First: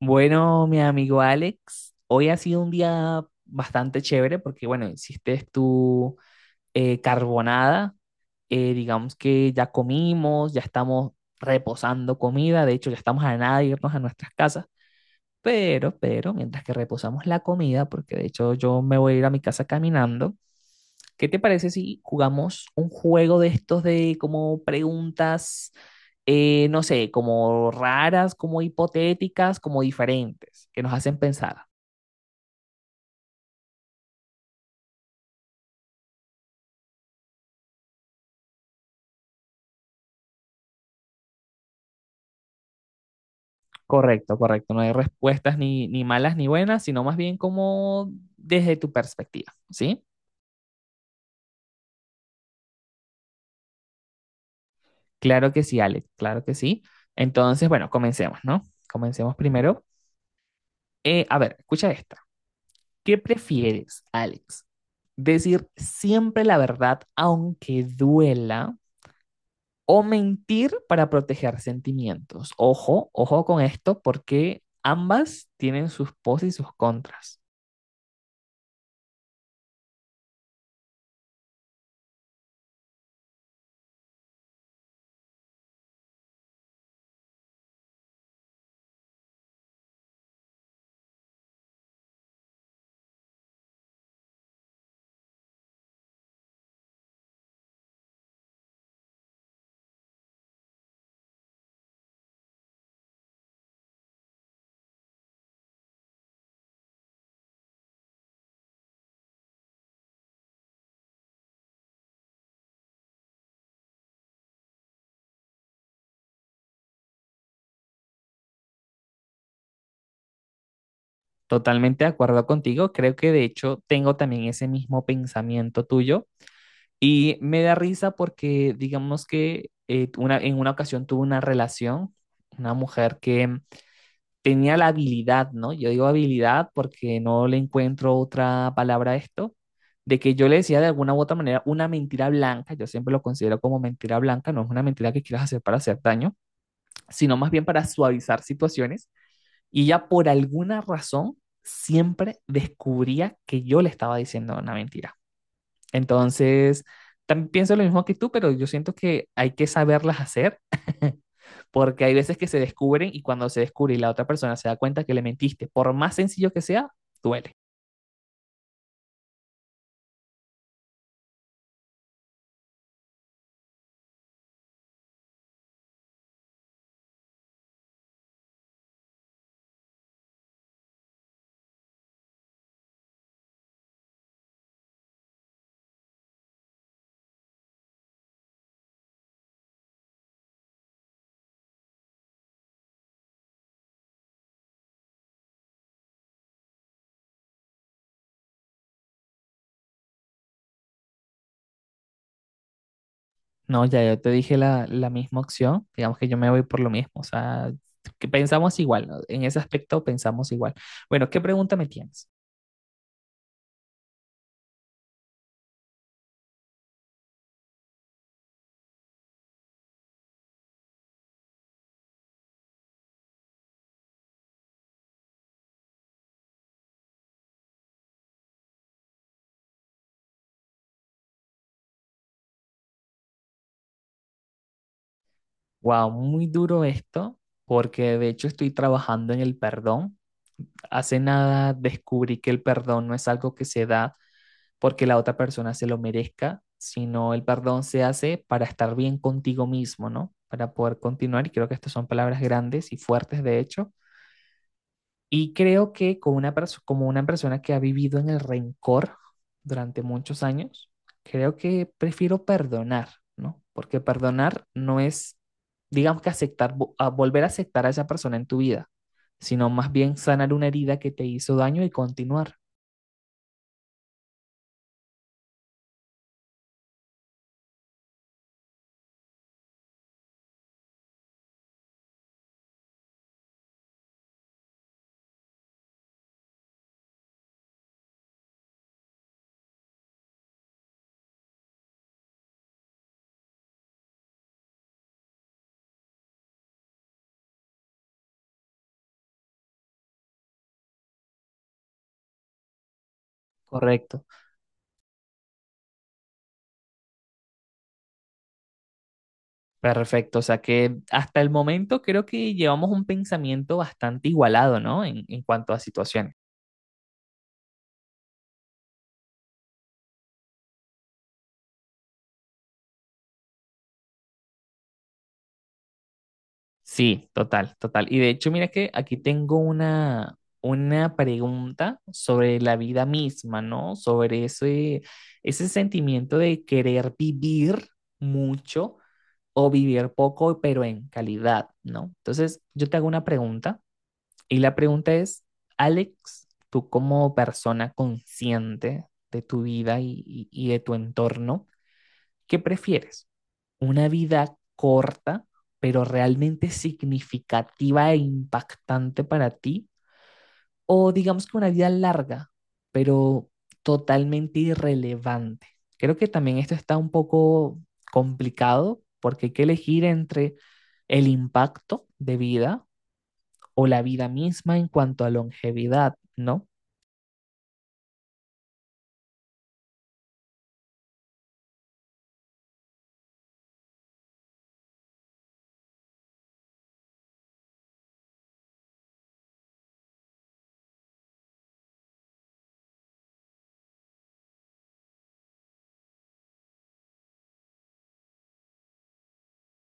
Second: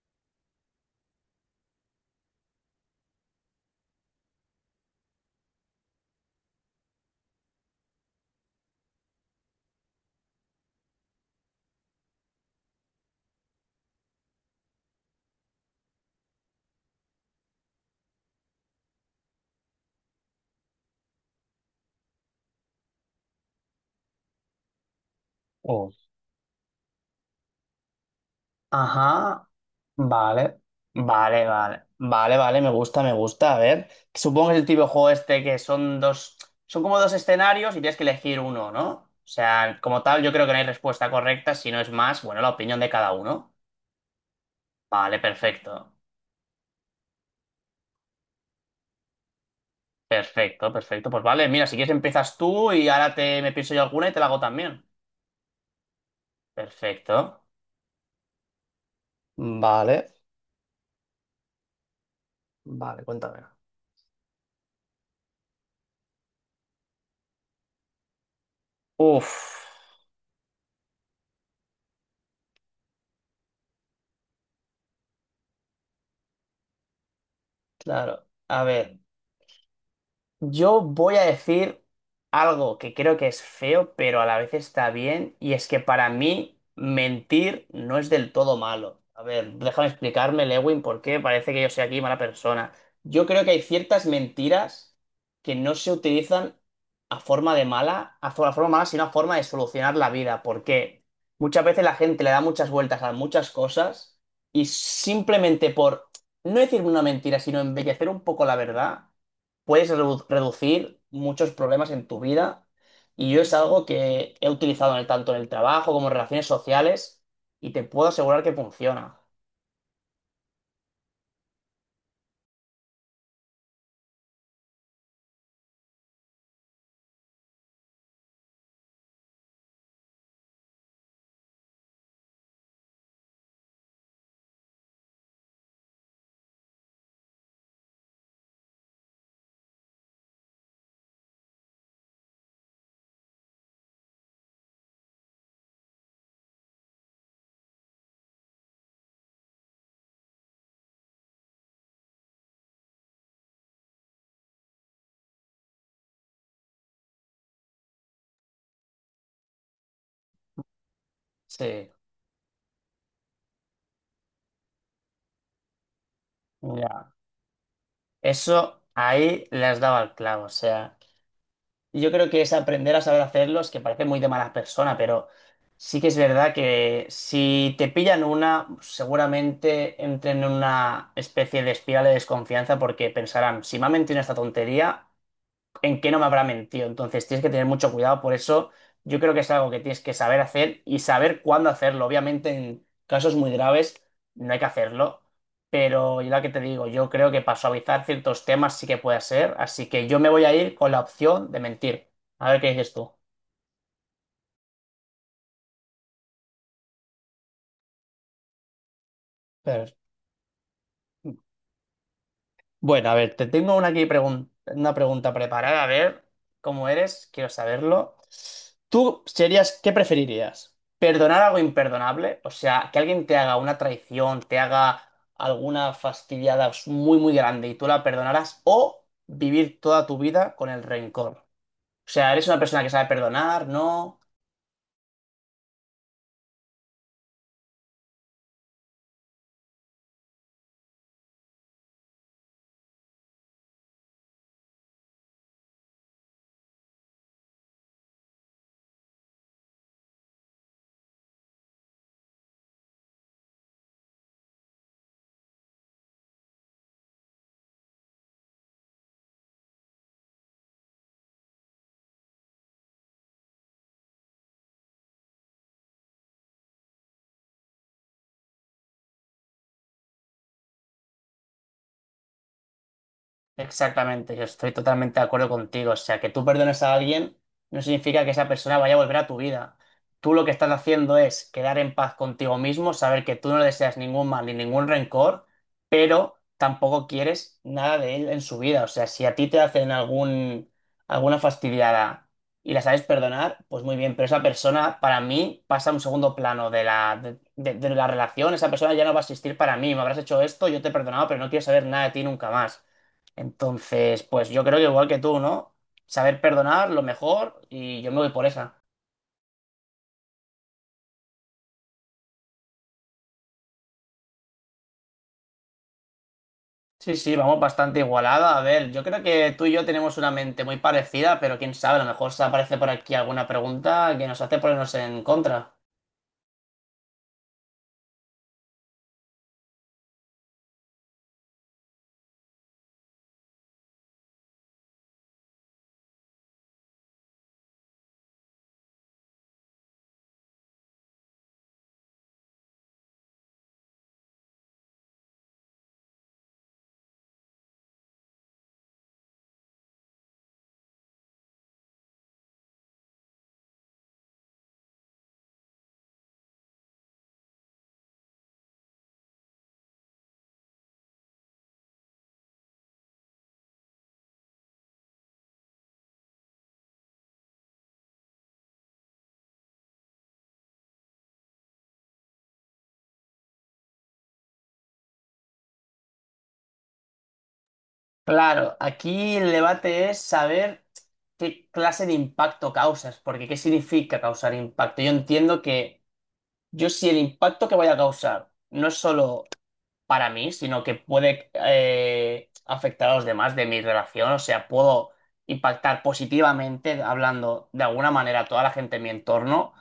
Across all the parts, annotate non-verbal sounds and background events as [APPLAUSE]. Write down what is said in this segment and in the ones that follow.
Bueno, mi amigo Alex, hoy ha sido un día bastante chévere porque, bueno, hiciste tu carbonada. Eh, digamos que ya comimos, ya estamos reposando comida, de hecho ya estamos a nada de irnos a nuestras casas, pero, mientras que reposamos la comida, porque de hecho yo me voy a ir a mi casa caminando, ¿qué te parece si jugamos un juego de estos de como preguntas, Oh. No sé, como raras, como Ajá, hipotéticas, como vale, diferentes, que nos hacen vale, pensar? vale, vale, vale, me gusta, a ver. Supongo que es el tipo de juego este que son son como dos escenarios y tienes que elegir uno, ¿no? O sea, como tal, yo creo que no hay respuesta correcta, si no es más, bueno, la opinión de cada uno. Correcto, correcto. No hay Vale, respuestas ni, ni malas ni buenas, sino más bien como desde tu perspectiva, ¿sí? Perfecto. Pues vale, mira, si quieres empiezas tú y ahora me pienso yo alguna y te la hago también. Claro que sí, Alex, claro que sí. Perfecto. Entonces, bueno, comencemos, ¿no? Comencemos primero. Vale, A ver, escucha esta. vale, ¿Qué cuéntame. prefieres, Alex? ¿Decir siempre la verdad aunque duela Uf, o mentir para proteger sentimientos? Ojo, ojo con esto porque ambas tienen sus pros y sus contras. claro, a ver. Yo voy a decir algo que creo que es feo, pero a la vez está bien, y es que para mí mentir no es del todo malo. A ver, déjame explicarme, Lewin, por qué parece que yo soy aquí mala persona. Yo creo que hay ciertas mentiras que no se utilizan a forma de mala, a forma mala, sino a forma de solucionar la vida, porque muchas veces la gente le da muchas vueltas a muchas cosas y simplemente por no decir una mentira, sino embellecer un poco la verdad puedes reducir muchos problemas en tu vida. Y yo es algo que he utilizado en tanto en el trabajo como en relaciones sociales y te puedo asegurar que funciona. Totalmente de acuerdo contigo, creo que de hecho tengo también ese mismo pensamiento tuyo y me da risa porque digamos que en una ocasión tuve una relación, una mujer que tenía la habilidad, ¿no? Yo digo habilidad porque no le encuentro otra palabra a esto, de que yo le decía de alguna u otra manera una mentira blanca, yo siempre lo considero como mentira blanca, no es una mentira que quieras hacer para hacer daño, sino más bien para suavizar situaciones, y ella por alguna razón siempre descubría que yo le estaba diciendo una mentira. Entonces, también pienso lo mismo que tú, pero yo siento que hay que saberlas hacer [LAUGHS] Sí, porque hay veces que se descubren y cuando se descubre y la otra persona se da cuenta que le mentiste, por más sencillo que sea, ya. duele. Eso ahí le has dado al clavo. O sea, yo creo que es aprender a saber hacerlo, es que parece muy de mala persona, pero sí que es verdad que si te pillan una, seguramente entren en una especie de espiral de desconfianza porque pensarán, si me ha mentido en esta tontería en qué no me habrá mentido. Entonces tienes que tener mucho cuidado. Por eso yo creo que es algo que tienes que saber hacer y saber cuándo hacerlo. Obviamente en casos muy graves no hay que hacerlo. Pero yo lo que te digo, yo creo que para suavizar ciertos temas sí que puede ser. Así que yo me voy a ir con la opción de mentir. A ver qué dices tú. No, ya yo te dije la misma opción, digamos que yo me voy por lo mismo, o sea, que pensamos igual, ¿no? En ese Pedro. aspecto pensamos igual. Bueno, ¿qué pregunta me tienes? Bueno, a ver, te tengo una, una pregunta preparada. A ver cómo eres, quiero saberlo. Qué preferirías? ¿Perdonar algo imperdonable? O sea, que alguien te haga una traición, te haga alguna fastidiada muy grande y tú la perdonarás, o vivir toda tu vida con el rencor. O sea, ¿eres una persona que sabe perdonar? ¿No? Wow, muy duro esto, porque de hecho estoy trabajando en el perdón. Hace nada descubrí que el perdón no es algo que se da porque la otra persona se lo merezca, sino el perdón se hace para estar bien contigo mismo, ¿no? Para poder continuar, y creo que estas son palabras grandes y fuertes, de hecho. Y creo que como como una persona que ha vivido en el rencor durante muchos años, creo que prefiero perdonar, ¿no? Porque perdonar no es, digamos que aceptar, a volver a aceptar a esa persona en tu vida, sino más bien sanar una herida que te hizo daño y continuar. Exactamente, yo estoy totalmente de acuerdo contigo. O sea, que tú perdones a alguien no significa que esa persona vaya a volver a tu vida. Tú lo que estás haciendo es quedar en paz contigo mismo, saber que tú no le deseas ningún mal ni ningún rencor, pero tampoco quieres nada de él en su vida. O sea, si a ti te hacen alguna fastidiada y la sabes perdonar, pues muy bien, pero esa persona para mí pasa a un segundo plano de de la relación. Esa persona ya no va a existir para mí. Me habrás hecho esto, yo te he perdonado, pero no quiero saber nada de ti nunca más. Entonces, Correcto. pues yo creo que igual que tú, ¿no? Saber perdonar, lo mejor, y yo me voy por esa. Perfecto, o sea que hasta el momento creo que llevamos un pensamiento bastante igualado, ¿no? En cuanto a situaciones. Sí, sí, vamos bastante igualada. A ver, yo creo que tú y yo tenemos una mente muy parecida, pero quién sabe, a lo mejor se aparece por aquí alguna pregunta que nos hace ponernos en contra. Sí, total, total. Y de hecho, mira que aquí tengo una pregunta sobre la vida misma, ¿no? Sobre ese, ese sentimiento de querer vivir mucho o vivir poco, pero en calidad, ¿no? Entonces, yo te hago una pregunta. Y la pregunta es, Alex, tú como persona consciente de tu vida y de tu entorno, ¿qué prefieres? ¿Una vida corta, pero realmente significativa e impactante para ti? ¿O digamos que una vida larga, pero totalmente irrelevante? Creo que también esto está un poco complicado porque hay que elegir entre el impacto de vida o la vida misma en cuanto a longevidad, ¿no? Claro, aquí el debate es saber qué clase de impacto causas, porque ¿qué significa causar impacto? Yo entiendo que yo si el impacto que voy a causar no es solo para mí, sino que puede afectar a los demás de mi relación. O sea, puedo impactar positivamente hablando de alguna manera a toda la gente en mi entorno,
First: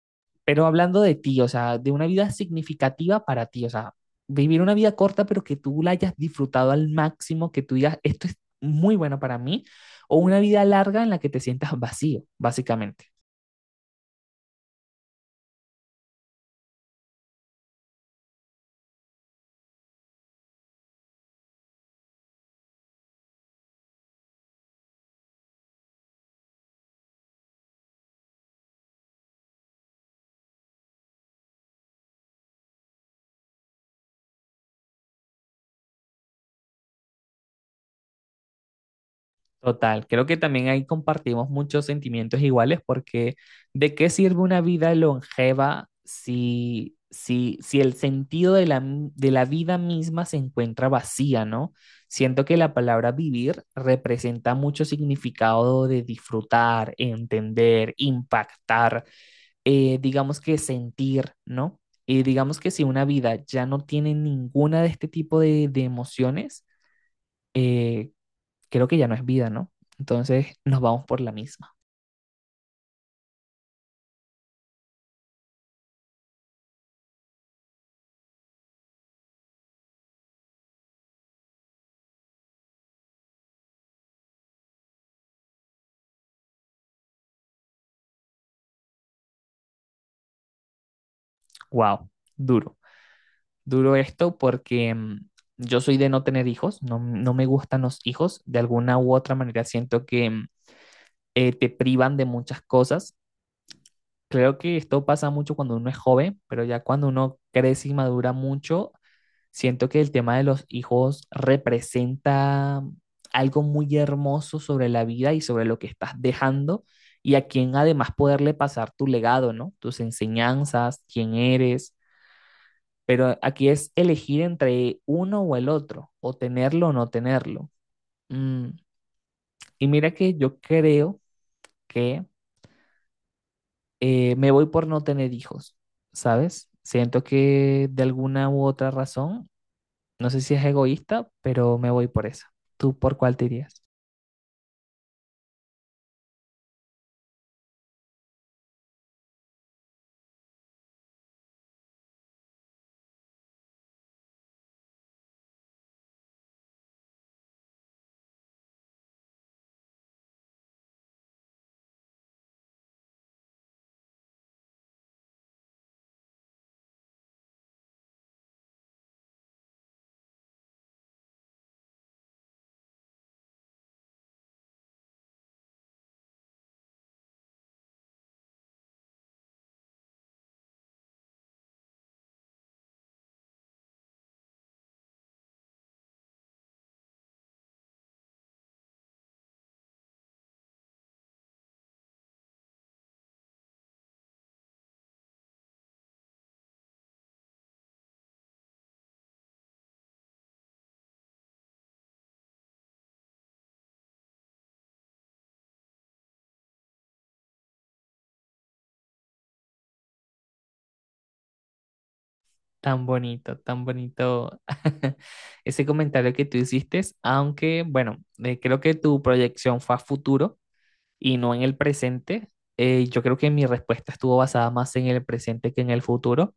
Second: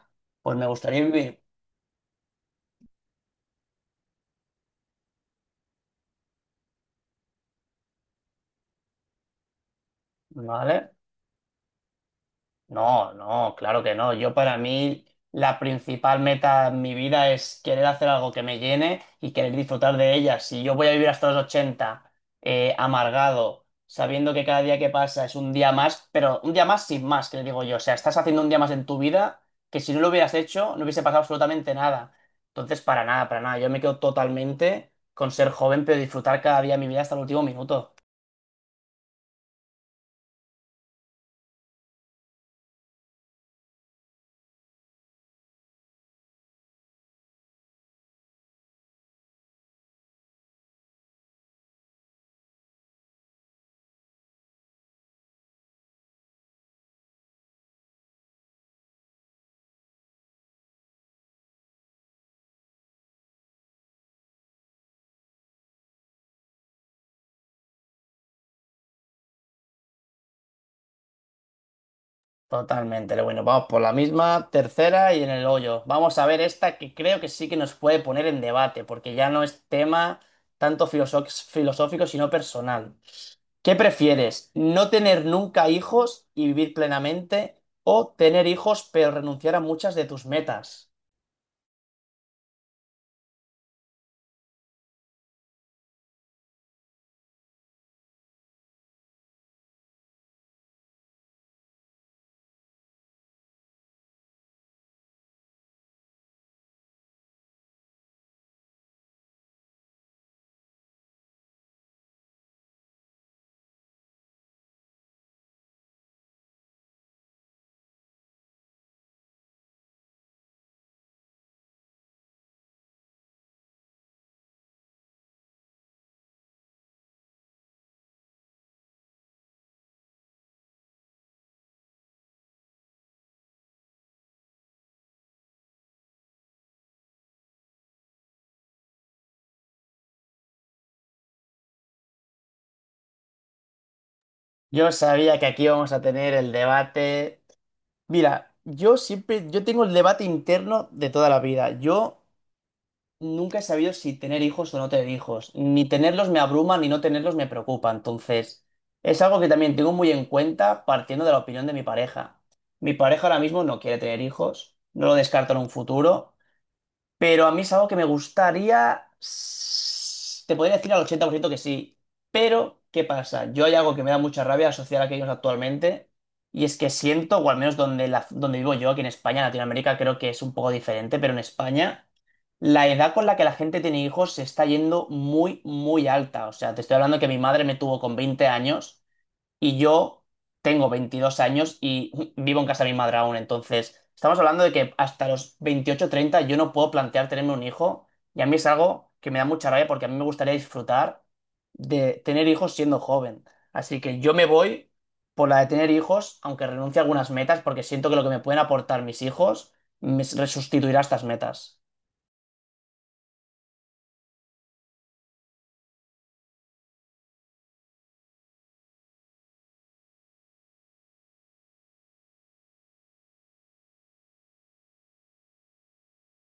pues Pero me hablando gustaría de ti, vivir, o sea, de una vida significativa para ti, o sea, vivir una vida corta, pero que tú la hayas disfrutado al máximo, que tú digas, esto es muy bueno para mí, o una vida ¿vale? larga en la que te sientas vacío, básicamente. No, no, claro que no. Yo para mí la principal meta en mi vida es querer hacer algo que me llene y querer disfrutar de ella. Si yo voy a vivir hasta los 80 amargado, sabiendo que cada día que pasa es un día más, pero un día más sin más, que le digo yo. O sea, estás haciendo un día más en tu vida que si no lo hubieras hecho no hubiese pasado absolutamente nada. Entonces, para nada, para nada. Yo me quedo totalmente con ser joven, pero disfrutar cada día de mi vida hasta el último minuto. Total, creo que también ahí compartimos muchos sentimientos iguales porque ¿de qué sirve una vida longeva si, si, si el sentido de de la vida misma se encuentra vacía, ¿no? Siento que la palabra vivir representa mucho significado de disfrutar, entender, impactar, digamos que sentir, ¿no? Y digamos que si una vida ya no tiene ninguna de este tipo de emociones, eh, creo que ya no es vida, ¿no? Entonces nos vamos por la misma. Totalmente, pero bueno, vamos por la misma, tercera y en el hoyo. Vamos a ver esta que creo que sí que nos puede poner en debate, porque ya no es tema tanto filosófico, sino personal. ¿Qué prefieres? ¿No tener nunca hijos y vivir plenamente? ¿O tener hijos pero renunciar a muchas de tus metas? Wow, duro. Duro esto porque yo soy de no tener hijos, no, no me gustan los hijos, de alguna u otra manera siento que te privan de muchas cosas. Creo que esto pasa mucho cuando uno es joven, pero ya cuando uno crece y madura mucho, siento que el tema de los hijos representa algo muy hermoso sobre la vida y sobre lo que estás dejando y a quien además poderle pasar tu legado, ¿no? Tus enseñanzas, quién eres, pero aquí es elegir entre uno o el otro, o tenerlo o no tenerlo. Mm, Y mira que yo creo que me voy por no tener hijos, ¿sabes? Siento que de alguna u otra razón, no sé si es egoísta, pero me voy por eso. ¿Tú por cuál te irías? Yo sabía que aquí vamos a tener el debate. Mira, yo tengo el debate interno de toda la vida. Yo nunca he sabido si tener hijos o no tener hijos. Ni tenerlos me abruma, ni no tenerlos me preocupa. Entonces, es algo que también tengo muy en cuenta partiendo de la opinión de mi pareja. Mi pareja ahora mismo no quiere tener hijos, no lo descarta en un futuro. Pero a mí es algo que me gustaría. Te podría decir al 80% que sí. Pero, ¿qué pasa? Yo hay algo que me da mucha rabia asociar a aquellos actualmente. Y es que siento, o al menos donde vivo yo, aquí en España, en Latinoamérica, creo que es un poco diferente, pero en España, la edad con la que la gente tiene hijos se está yendo muy alta. O sea, te estoy hablando que mi madre me tuvo con 20 años y yo tengo 22 años y vivo en casa de mi madre aún. Entonces, estamos hablando de que hasta los 28 o 30 yo no puedo plantear tenerme un hijo y a mí es algo que me da mucha rabia porque a mí me gustaría disfrutar de tener hijos siendo joven. Así que yo me voy por la de tener hijos, aunque renuncie a algunas metas porque siento que lo que me pueden aportar mis hijos me resustituirá estas metas. Tan bonito [LAUGHS] ese comentario que tú hiciste, aunque bueno, creo que tu proyección fue a futuro y no en el presente. Yo creo que mi respuesta estuvo basada más en el presente que en el futuro.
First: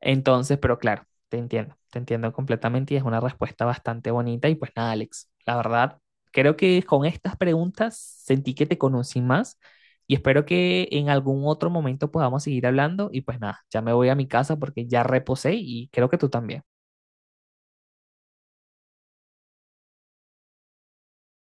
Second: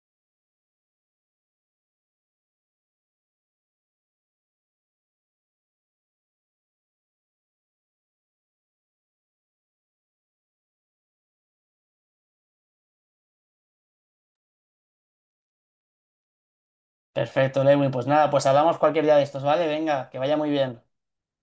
Entonces, pero claro, te entiendo completamente y es una respuesta bastante bonita. Y pues nada, Alex, la verdad, creo que con estas preguntas sentí que te conocí más y espero que en algún otro momento podamos seguir hablando. Y pues nada, ya me voy a mi casa porque ya reposé y creo que tú también. Perfecto, Lewin. Pues nada, pues hablamos cualquier día de estos, ¿vale? Venga, que vaya muy bien.